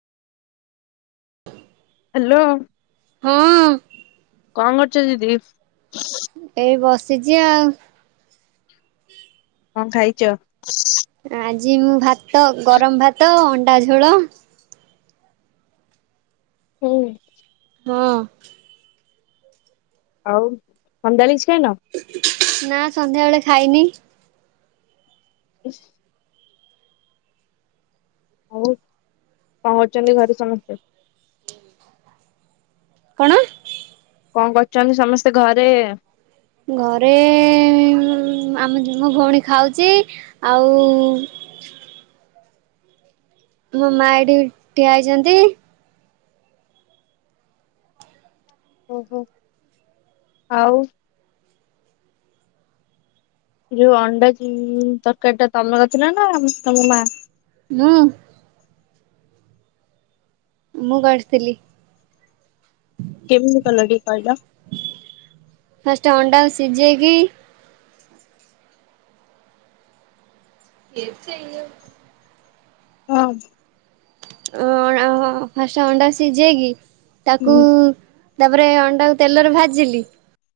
Hello. ହଁ। କଣ କରୁଚ ଦିଦି। ଏଇ ବସ୍ ସିଚି ଆଉ। କଣ ଖାଇଛ? ଆଜି ମୁଁ ଭାତ ଗରମ ଭାତ ଅଣ୍ଡା ଝୋଳ। ହୁଁ। ହଁ। ଆଉ ସନ୍ଧ୍ୟା ବେଳେ କିଛି ଖାଇନ। ନା ସନ୍ଧ୍ୟାବେଳେ ଖାଇନି। [inaudible] ଆଉ କଣ କରୁଛନ୍ତି ଘରେ ସମସ୍ତ। କଣ? କଣ କରୁଛନ୍ତି ସମସ୍ତେ ଘରେ? ଘରେ ଆମେ ମୋ ଭଉଣୀ ଖାଉଛି ଆଉ। ମୋ ମା ଏଇଠି ଠିଆ ହେଇଛନ୍ତି। ଓହୋ ଆଉ। ଯୋଉ ଅଣ୍ଡା ତରକାରୀ ଟା ତମରର ଥିଲା ନା ତମ ମା ହୁଁ। ମୁଁ କରିଥିଲି। କେମିତି କଲ ଟିକେ କହିଲ? ସିଜେଇକି ଏଇତି [inaudible] ହଁ। [inaudible] ଫାଷ୍ଟ୍ ଅଣ୍ଡା ସିଜେଇକି ହଁ ତାକୁ ତାପରେ ତାକୁ ତେଲରେ ଭାଜିଲି